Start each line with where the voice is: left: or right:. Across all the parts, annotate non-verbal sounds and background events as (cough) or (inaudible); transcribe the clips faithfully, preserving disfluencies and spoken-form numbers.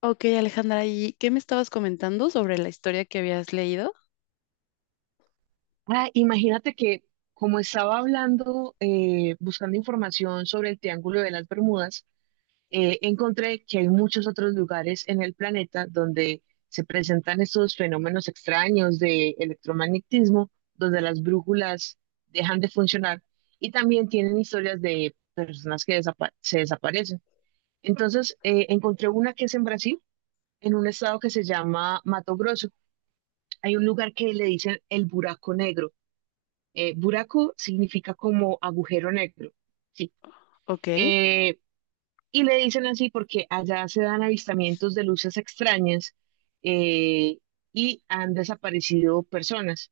left: Ok, Alejandra, ¿y qué me estabas comentando sobre la historia que habías leído?
right: Ah, imagínate que como estaba hablando, eh, buscando información sobre el Triángulo de las Bermudas, eh, encontré que hay muchos otros lugares en el planeta donde se presentan estos fenómenos extraños de electromagnetismo, donde las brújulas dejan de funcionar y también tienen historias de personas que desapa- se desaparecen. Entonces, eh, encontré una que es en Brasil, en un estado que se llama Mato Grosso. Hay un lugar que le dicen el Buraco Negro, eh, buraco significa como agujero negro, ¿sí?
left: Ok,
right: Eh, y le dicen así porque allá se dan avistamientos de luces extrañas, eh, y han desaparecido personas.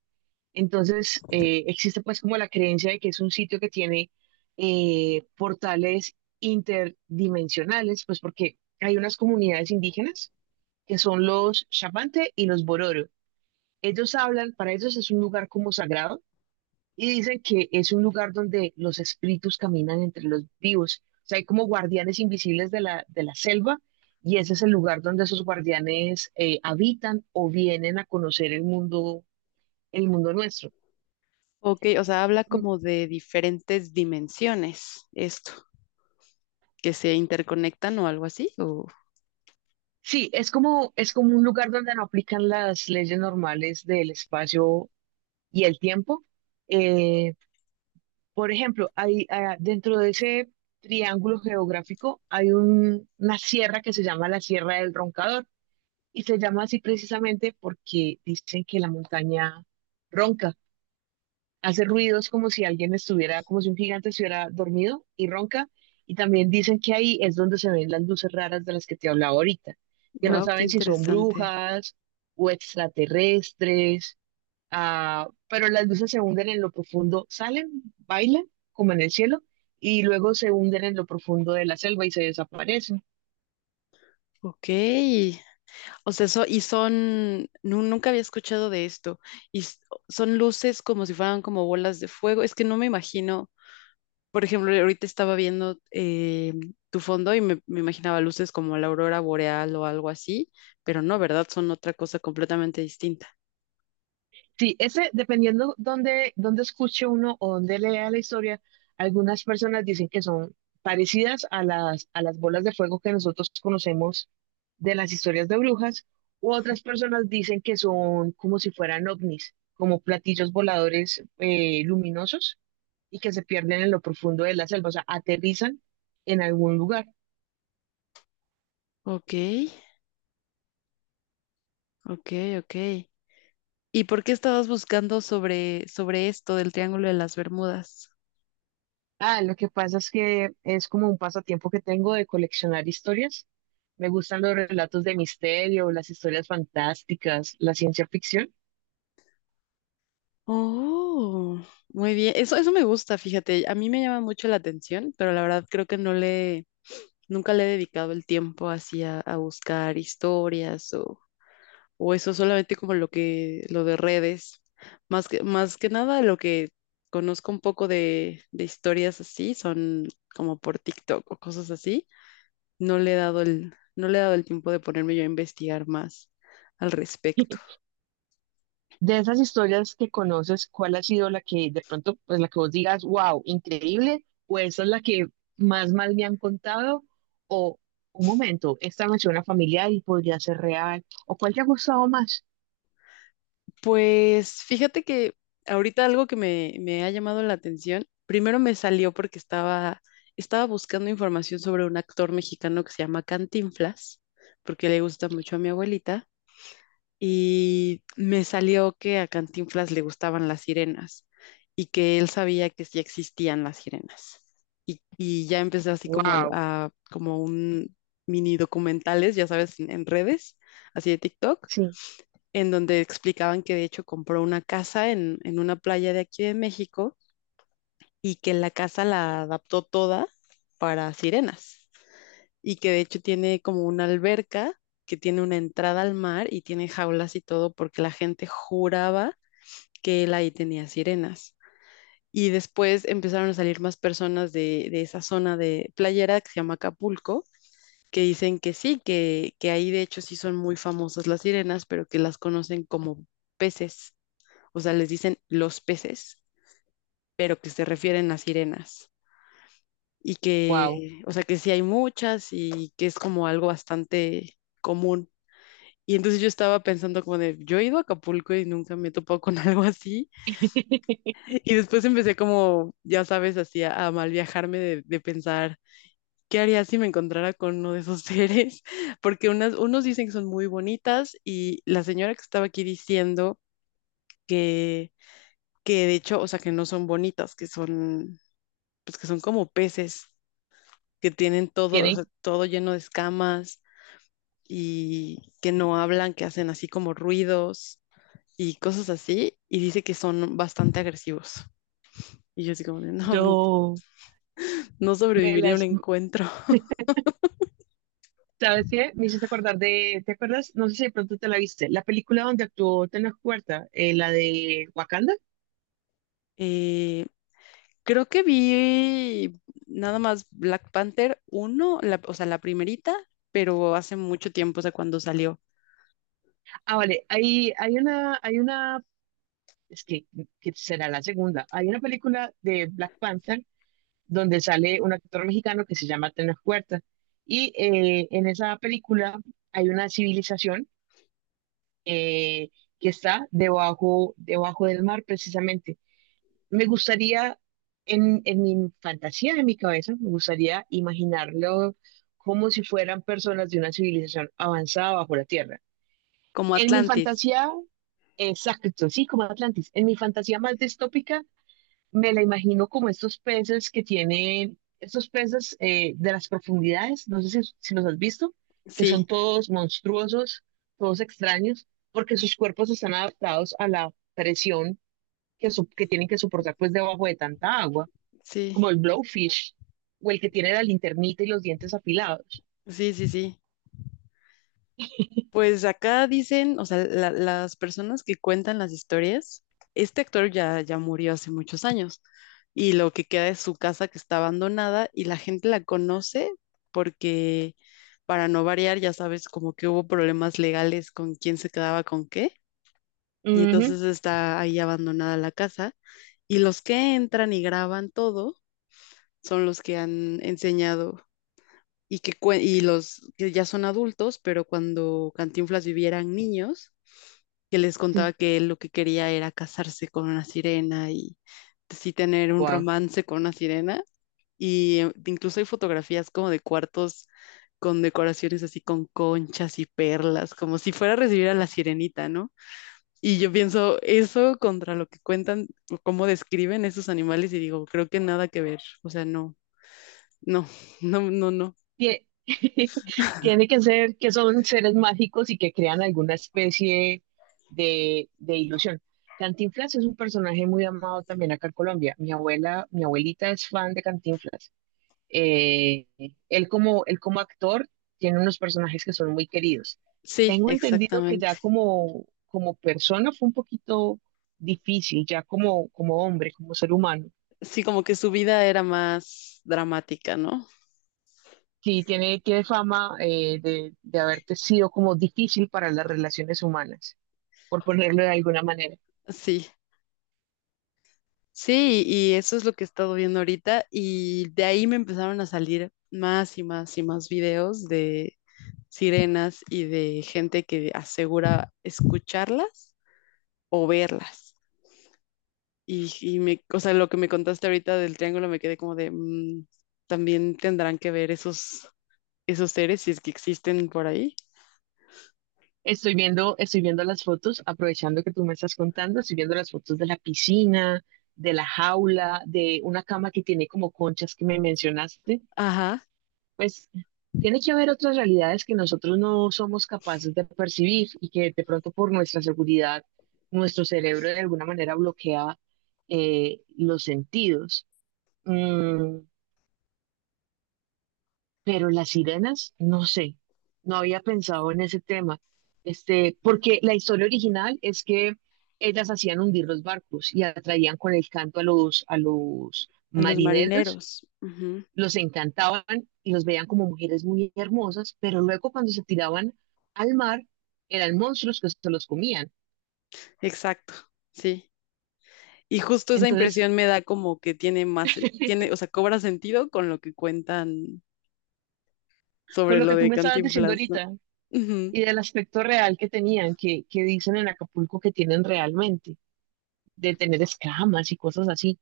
right: Entonces, eh, existe pues como la creencia de que es un sitio que tiene eh, portales interdimensionales, pues porque hay unas comunidades indígenas que son los Chapante y los Bororo. Ellos hablan, para ellos es un lugar como sagrado y dicen que es un lugar donde los espíritus caminan entre los vivos. O sea, hay como guardianes invisibles de la, de la selva y ese es el lugar donde esos guardianes eh, habitan o vienen a conocer el mundo, el mundo nuestro.
left: ok, o sea, habla
right: Mm,
left: como de diferentes dimensiones, esto, que se interconectan o algo así. O,
right: sí, es como, es como un lugar donde no aplican las leyes normales del espacio y el tiempo. Eh, por ejemplo, hay, ah, dentro de ese triángulo geográfico hay un- una sierra que se llama la Sierra del Roncador. Y se llama así precisamente porque dicen que la montaña ronca, hace ruidos como si alguien estuviera, como si un gigante estuviera dormido y ronca. Y también dicen que ahí es donde se ven las luces raras de las que te hablaba ahorita, que no
left: wow, qué
right: saben si son
left: interesante.
right: brujas o extraterrestres, ah, pero las luces se hunden en lo profundo, salen, bailan como en el cielo y luego se hunden en lo profundo de la selva y se desaparecen.
left: Ok, o sea, so- y son, nu- nunca había escuchado de esto, y s- son luces como si fueran como bolas de fuego, es que no me imagino. Por ejemplo, ahorita estaba viendo eh, tu fondo y me, me imaginaba luces como la aurora boreal o algo así, pero no, ¿verdad? Son otra cosa completamente distinta.
right: Sí, ese, dependiendo dónde, dónde escuche uno o dónde lea la historia, algunas personas dicen que son parecidas a las, a las bolas de fuego que nosotros conocemos de las historias de brujas, u otras personas dicen que son como si fueran ovnis, como platillos voladores, eh, luminosos y que se pierden en lo profundo de la selva, o sea, aterrizan en algún lugar.
left: Ok, ok, ok. ¿Y por qué estabas buscando sobre, sobre esto del Triángulo de las Bermudas?
right: Ah, lo que pasa es que es como un pasatiempo que tengo de coleccionar historias. Me gustan los relatos de misterio, las historias fantásticas, la ciencia ficción.
left: Oh, muy bien. Eso, eso me gusta, fíjate. A mí me llama mucho la atención, pero la verdad creo que no le, nunca le he dedicado el tiempo así a, a buscar historias o eso solamente como lo que, lo de redes. Más que, más que nada lo que conozco un poco de, de historias así son como por TikTok o cosas así. No le he dado el, no le he dado el tiempo de ponerme yo a investigar más al respecto.
right: De esas historias que conoces, ¿cuál ha sido la que de pronto, pues la que vos digas, wow, increíble, o esa es la que más mal me han contado, o un momento, esta me suena familiar y podría ser real, o cuál te ha gustado más?
left: Pues fíjate que ahorita algo que me, me ha llamado la atención, primero me salió porque estaba, estaba buscando información sobre un actor mexicano que se llama Cantinflas, porque le gusta mucho a mi abuelita. Y me salió que a Cantinflas le gustaban las sirenas y que él sabía que sí existían las sirenas. Y, y ya empecé así como
right: Wow,
left: a, a- como un mini documentales, ya sabes, en, en redes, así de TikTok,
right: sí,
left: en donde explicaban que de hecho compró una casa en, en una playa de aquí de México y que la casa la adaptó toda para sirenas y que de hecho tiene como una alberca que tiene una entrada al mar y tiene jaulas y todo porque la gente juraba que él ahí tenía sirenas. Y después empezaron a salir más personas de, de esa zona de playera que se llama Acapulco, que dicen que sí, que, que ahí de hecho sí son muy famosas las sirenas, pero que las conocen como peces. O sea, les dicen los peces, pero que se refieren a sirenas. Y
right: wow.
left: que, o sea, que sí hay muchas y que es como algo bastante común. Y entonces yo estaba pensando como de, yo he ido a Acapulco y nunca me he topado con (laughs) algo así.
right: (laughs)
left: Y después empecé como, ya sabes, así a, a mal viajarme de, de pensar, ¿qué haría si me encontrara con uno de esos seres? (laughs) Porque unas, unos dicen que son muy bonitas y la señora que estaba aquí diciendo que, que de hecho, o sea, que no son bonitas, que son, pues que son como peces, que tienen todo, o
right: Tienen,
left: sea, todo lleno de escamas y que no hablan, que hacen así como ruidos y cosas así, y dice que son bastante agresivos. Y yo así como, de, (laughs) no,
right: yo
left: no
right: me
left: sobreviviría a un
right: las
left: encuentro. (laughs)
right: ¿sabes qué? Me hiciste acordar de, ¿te acuerdas? No sé si de pronto te la viste, la película donde actuó Tenoch Huerta, eh, la de Wakanda.
left: Eh, creo que vi nada más Black Panther uno la- o sea, la primerita, pero hace mucho tiempo, o sea, cuando salió,
right: Ah, vale, hay, hay una, hay una, es que, que será la segunda, hay una película de Black Panther donde sale un actor mexicano que se llama Tenoch Huerta. Y eh, en esa película hay una civilización eh, que está debajo, debajo del mar precisamente. Me gustaría, en, en mi fantasía, en mi cabeza, me gustaría imaginarlo como si fueran personas de una civilización avanzada bajo la Tierra.
left: como
right: En mi
left: Atlantis.
right: fantasía, exacto, sí, como Atlantis. En mi fantasía más distópica, me la imagino como estos peces que tienen, estos peces, eh, de las profundidades, no sé si, si los has visto, que
left: Sí,
right: son todos monstruosos, todos extraños, porque sus cuerpos están adaptados a la presión que, su- que tienen que soportar pues debajo de tanta agua,
left: sí,
right: como el blowfish o el que tiene la linternita y los dientes afilados.
left: sí, sí, sí. Pues acá dicen, o sea, la- las personas que cuentan las historias, este actor ya, ya murió hace muchos años y lo que queda es su casa que está abandonada y la gente la conoce porque, para no variar, ya sabes, como que hubo problemas legales con quién se quedaba con qué y
right: Ujú,
left: entonces está ahí abandonada la casa y los que entran y graban todo son los que han enseñado y que cue- y los que ya son adultos, pero cuando Cantinflas vivieran niños, que les
right: sí,
left: contaba que él lo que quería era casarse con una sirena y sí tener un
right: wow.
left: romance con una sirena. Y eh, incluso hay fotografías como de cuartos con decoraciones así con conchas y perlas, como si fuera a recibir a la sirenita, ¿no? Y yo pienso eso contra lo que cuentan, o cómo describen esos animales y digo, creo que nada que ver, o sea, no, no, (laughs) no, no, no.
right: Tie- (laughs) Tiene que ser que son seres mágicos y que crean alguna especie de, de ilusión. Cantinflas es un personaje muy amado también acá en Colombia. Mi abuela, mi abuelita es fan de Cantinflas. Eh, Él como, él como actor tiene unos personajes que son muy queridos.
left: Sí,
right: Tengo entendido que
left: exactamente.
right: ya como, como persona fue un poquito difícil, ya como, como hombre, como ser humano.
left: Sí, como que su vida era más dramática, ¿no?
right: Sí, tiene, tiene fama, eh, de, de haberte sido como difícil para las relaciones humanas, por ponerlo de alguna manera.
left: Sí, sí, y eso es lo que he estado viendo ahorita y de ahí me empezaron a salir más y más y más videos de sirenas y de gente que asegura escucharlas o verlas. Y, y me, o sea, lo que me contaste ahorita del triángulo me quedé como de, mm, también tendrán que ver esos, esos seres si es que existen por ahí.
right: Estoy viendo, estoy viendo las fotos, aprovechando que tú me estás contando, estoy viendo las fotos de la piscina, de la jaula, de una cama que tiene como conchas que me mencionaste.
left: Ajá,
right: Pues tiene que haber otras realidades que nosotros no somos capaces de percibir y que de pronto por nuestra seguridad, nuestro cerebro de alguna manera bloquea, eh, los sentidos. Mm, pero las sirenas, no sé, no había pensado en ese tema. Este, porque la historia original es que ellas hacían hundir los barcos y atraían con el canto a los, a los
left: a los
right: marineros,
left: marineros. Ujú,
right: los encantaban y los veían como mujeres muy hermosas, pero luego cuando se tiraban al mar eran monstruos que se los comían.
left: exacto, sí. Y justo esa
right: Entonces,
left: impresión me da como que tiene más, sen- tiene, o
right: (laughs)
left: sea, cobra sentido con lo que cuentan
right: con
left: sobre
right: lo
left: lo
right: que tú
left: de
right: me estabas diciendo
left: Cantinflas, ¿no?
right: ahorita
left: Ujú.
right: y del aspecto real que tenían, que, que dicen en Acapulco que tienen realmente, de tener escamas y cosas así.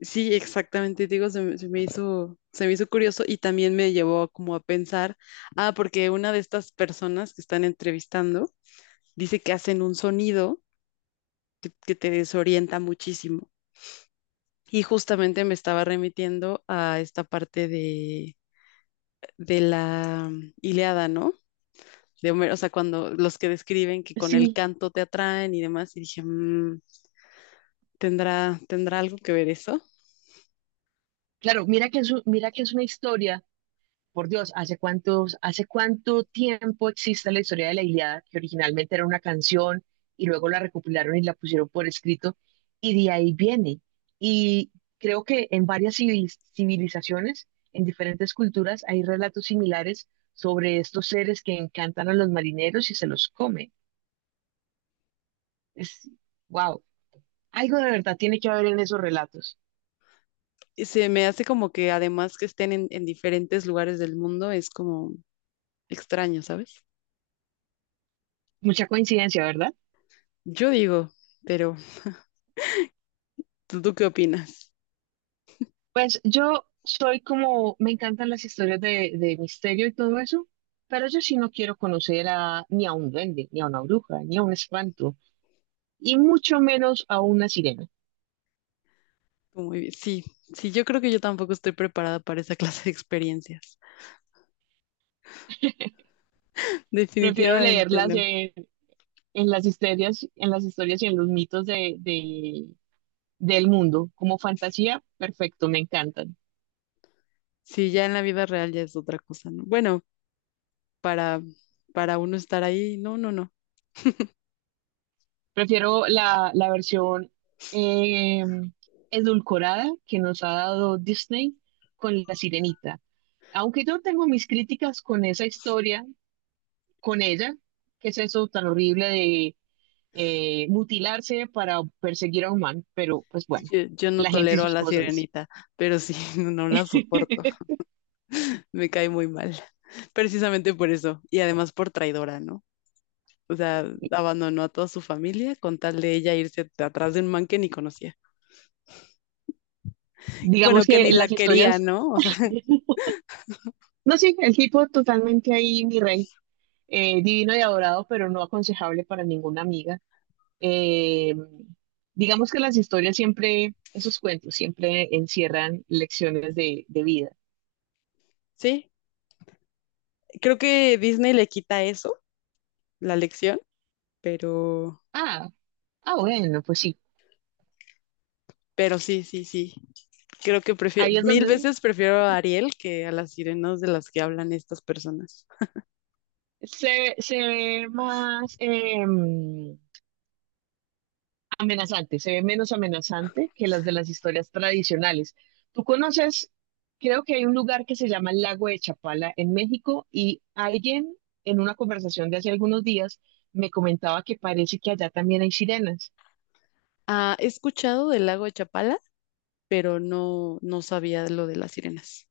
left: Sí, exactamente, digo, se, me se me hizo, se me hizo curioso y también me llevó como a pensar, ah, porque una de estas personas que están entrevistando dice que hacen un sonido que, que te desorienta muchísimo. Y justamente me estaba remitiendo a esta parte de, de la Ilíada, ¿no? De Homero, o sea, cuando los que describen que con el
right: Sí,
left: canto te atraen y demás, y dije, "Mm, ¿tendrá, tendrá algo que ver eso?"
right: claro, mira que es, un- mira que es una historia. Por Dios, ¿hace cuántos, hace cuánto tiempo existe la historia de la Ilíada, que originalmente era una canción y luego la recopilaron y la pusieron por escrito, y de ahí viene. Y creo que en varias civil- civilizaciones, en diferentes culturas, hay relatos similares sobre estos seres que encantan a los marineros y se los comen. Es, wow, algo de verdad tiene que haber en esos relatos.
left: Y se me hace como que además que estén en, en diferentes lugares del mundo es como extraño, ¿sabes?
right: Mucha coincidencia, ¿verdad?
left: Yo digo, pero ¿tú, tú qué opinas?
right: Pues yo soy como, me encantan las historias de, de misterio y todo eso, pero yo sí no quiero conocer a, ni a un duende, ni a una bruja, ni a un espanto, y mucho menos a una sirena.
left: Muy bien. Sí, sí, yo creo que yo tampoco estoy preparada para esa (laughs) clase de experiencias.
right: Prefiero
left: Definitivamente
right: leerlas
left: no.
right: en, en las historias, en las historias y en los mitos de, de- del mundo. Como fantasía, perfecto, me encantan.
left: Sí, ya en la vida real ya es otra cosa, ¿no? Bueno, para, para uno estar ahí, no, no, no.
right: Prefiero la, la versión, eh, edulcorada que nos ha dado Disney con La Sirenita. Aunque yo tengo mis críticas con esa historia, con ella, que es eso tan horrible de eh, mutilarse para perseguir a un man, pero pues bueno,
left: Yo, yo no
right: la gente y
left: tolero a
right: sus
left: la
right: cosas.
left: sirenita, pero sí, (laughs) no la soporto.
right: (laughs)
left: Me cae muy mal. Precisamente por eso. Y además por traidora, ¿no? O sea, abandonó a toda su familia con tal de ella irse atrás de un man que ni conocía. Bueno,
right: Digamos
left: que
right: que
left: ni la
right: las
left: quería,
right: historias,
left: ¿no? O sea, (laughs)
right: no sé, el tipo totalmente ahí, mi rey, eh, divino y adorado, pero no aconsejable para ninguna amiga. Eh, digamos que las historias siempre, esos cuentos siempre encierran lecciones de, de vida.
left: sí. Creo que Disney le quita eso, la lección, pero,
right: Ah, ah, bueno, pues sí.
left: pero sí, sí, sí. Creo que prefiero,
right: Ahí es
left: mil
right: donde
left: veces prefiero a Ariel que a las sirenas de las que hablan estas personas.
right: se, se ve más, eh, amenazante, se ve menos amenazante que las de las historias tradicionales. Tú conoces, creo que hay un lugar que se llama el Lago de Chapala en México y alguien en una conversación de hace algunos días me comentaba que parece que allá también hay sirenas.
left: Ah, he escuchado del lago de Chapala, pero no, no sabía lo de las sirenas.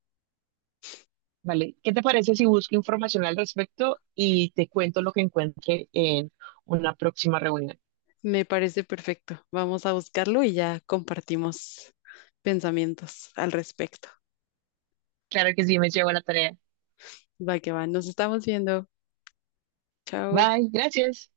right: Vale, ¿qué te parece si busco información al respecto y te cuento lo que encuentre en una próxima reunión?
left: Me parece perfecto. Vamos a buscarlo y ya compartimos pensamientos al respecto.
right: Claro que sí, me llevo la tarea.
left: Va que va, nos estamos viendo. Chao.
right: Bye, gracias.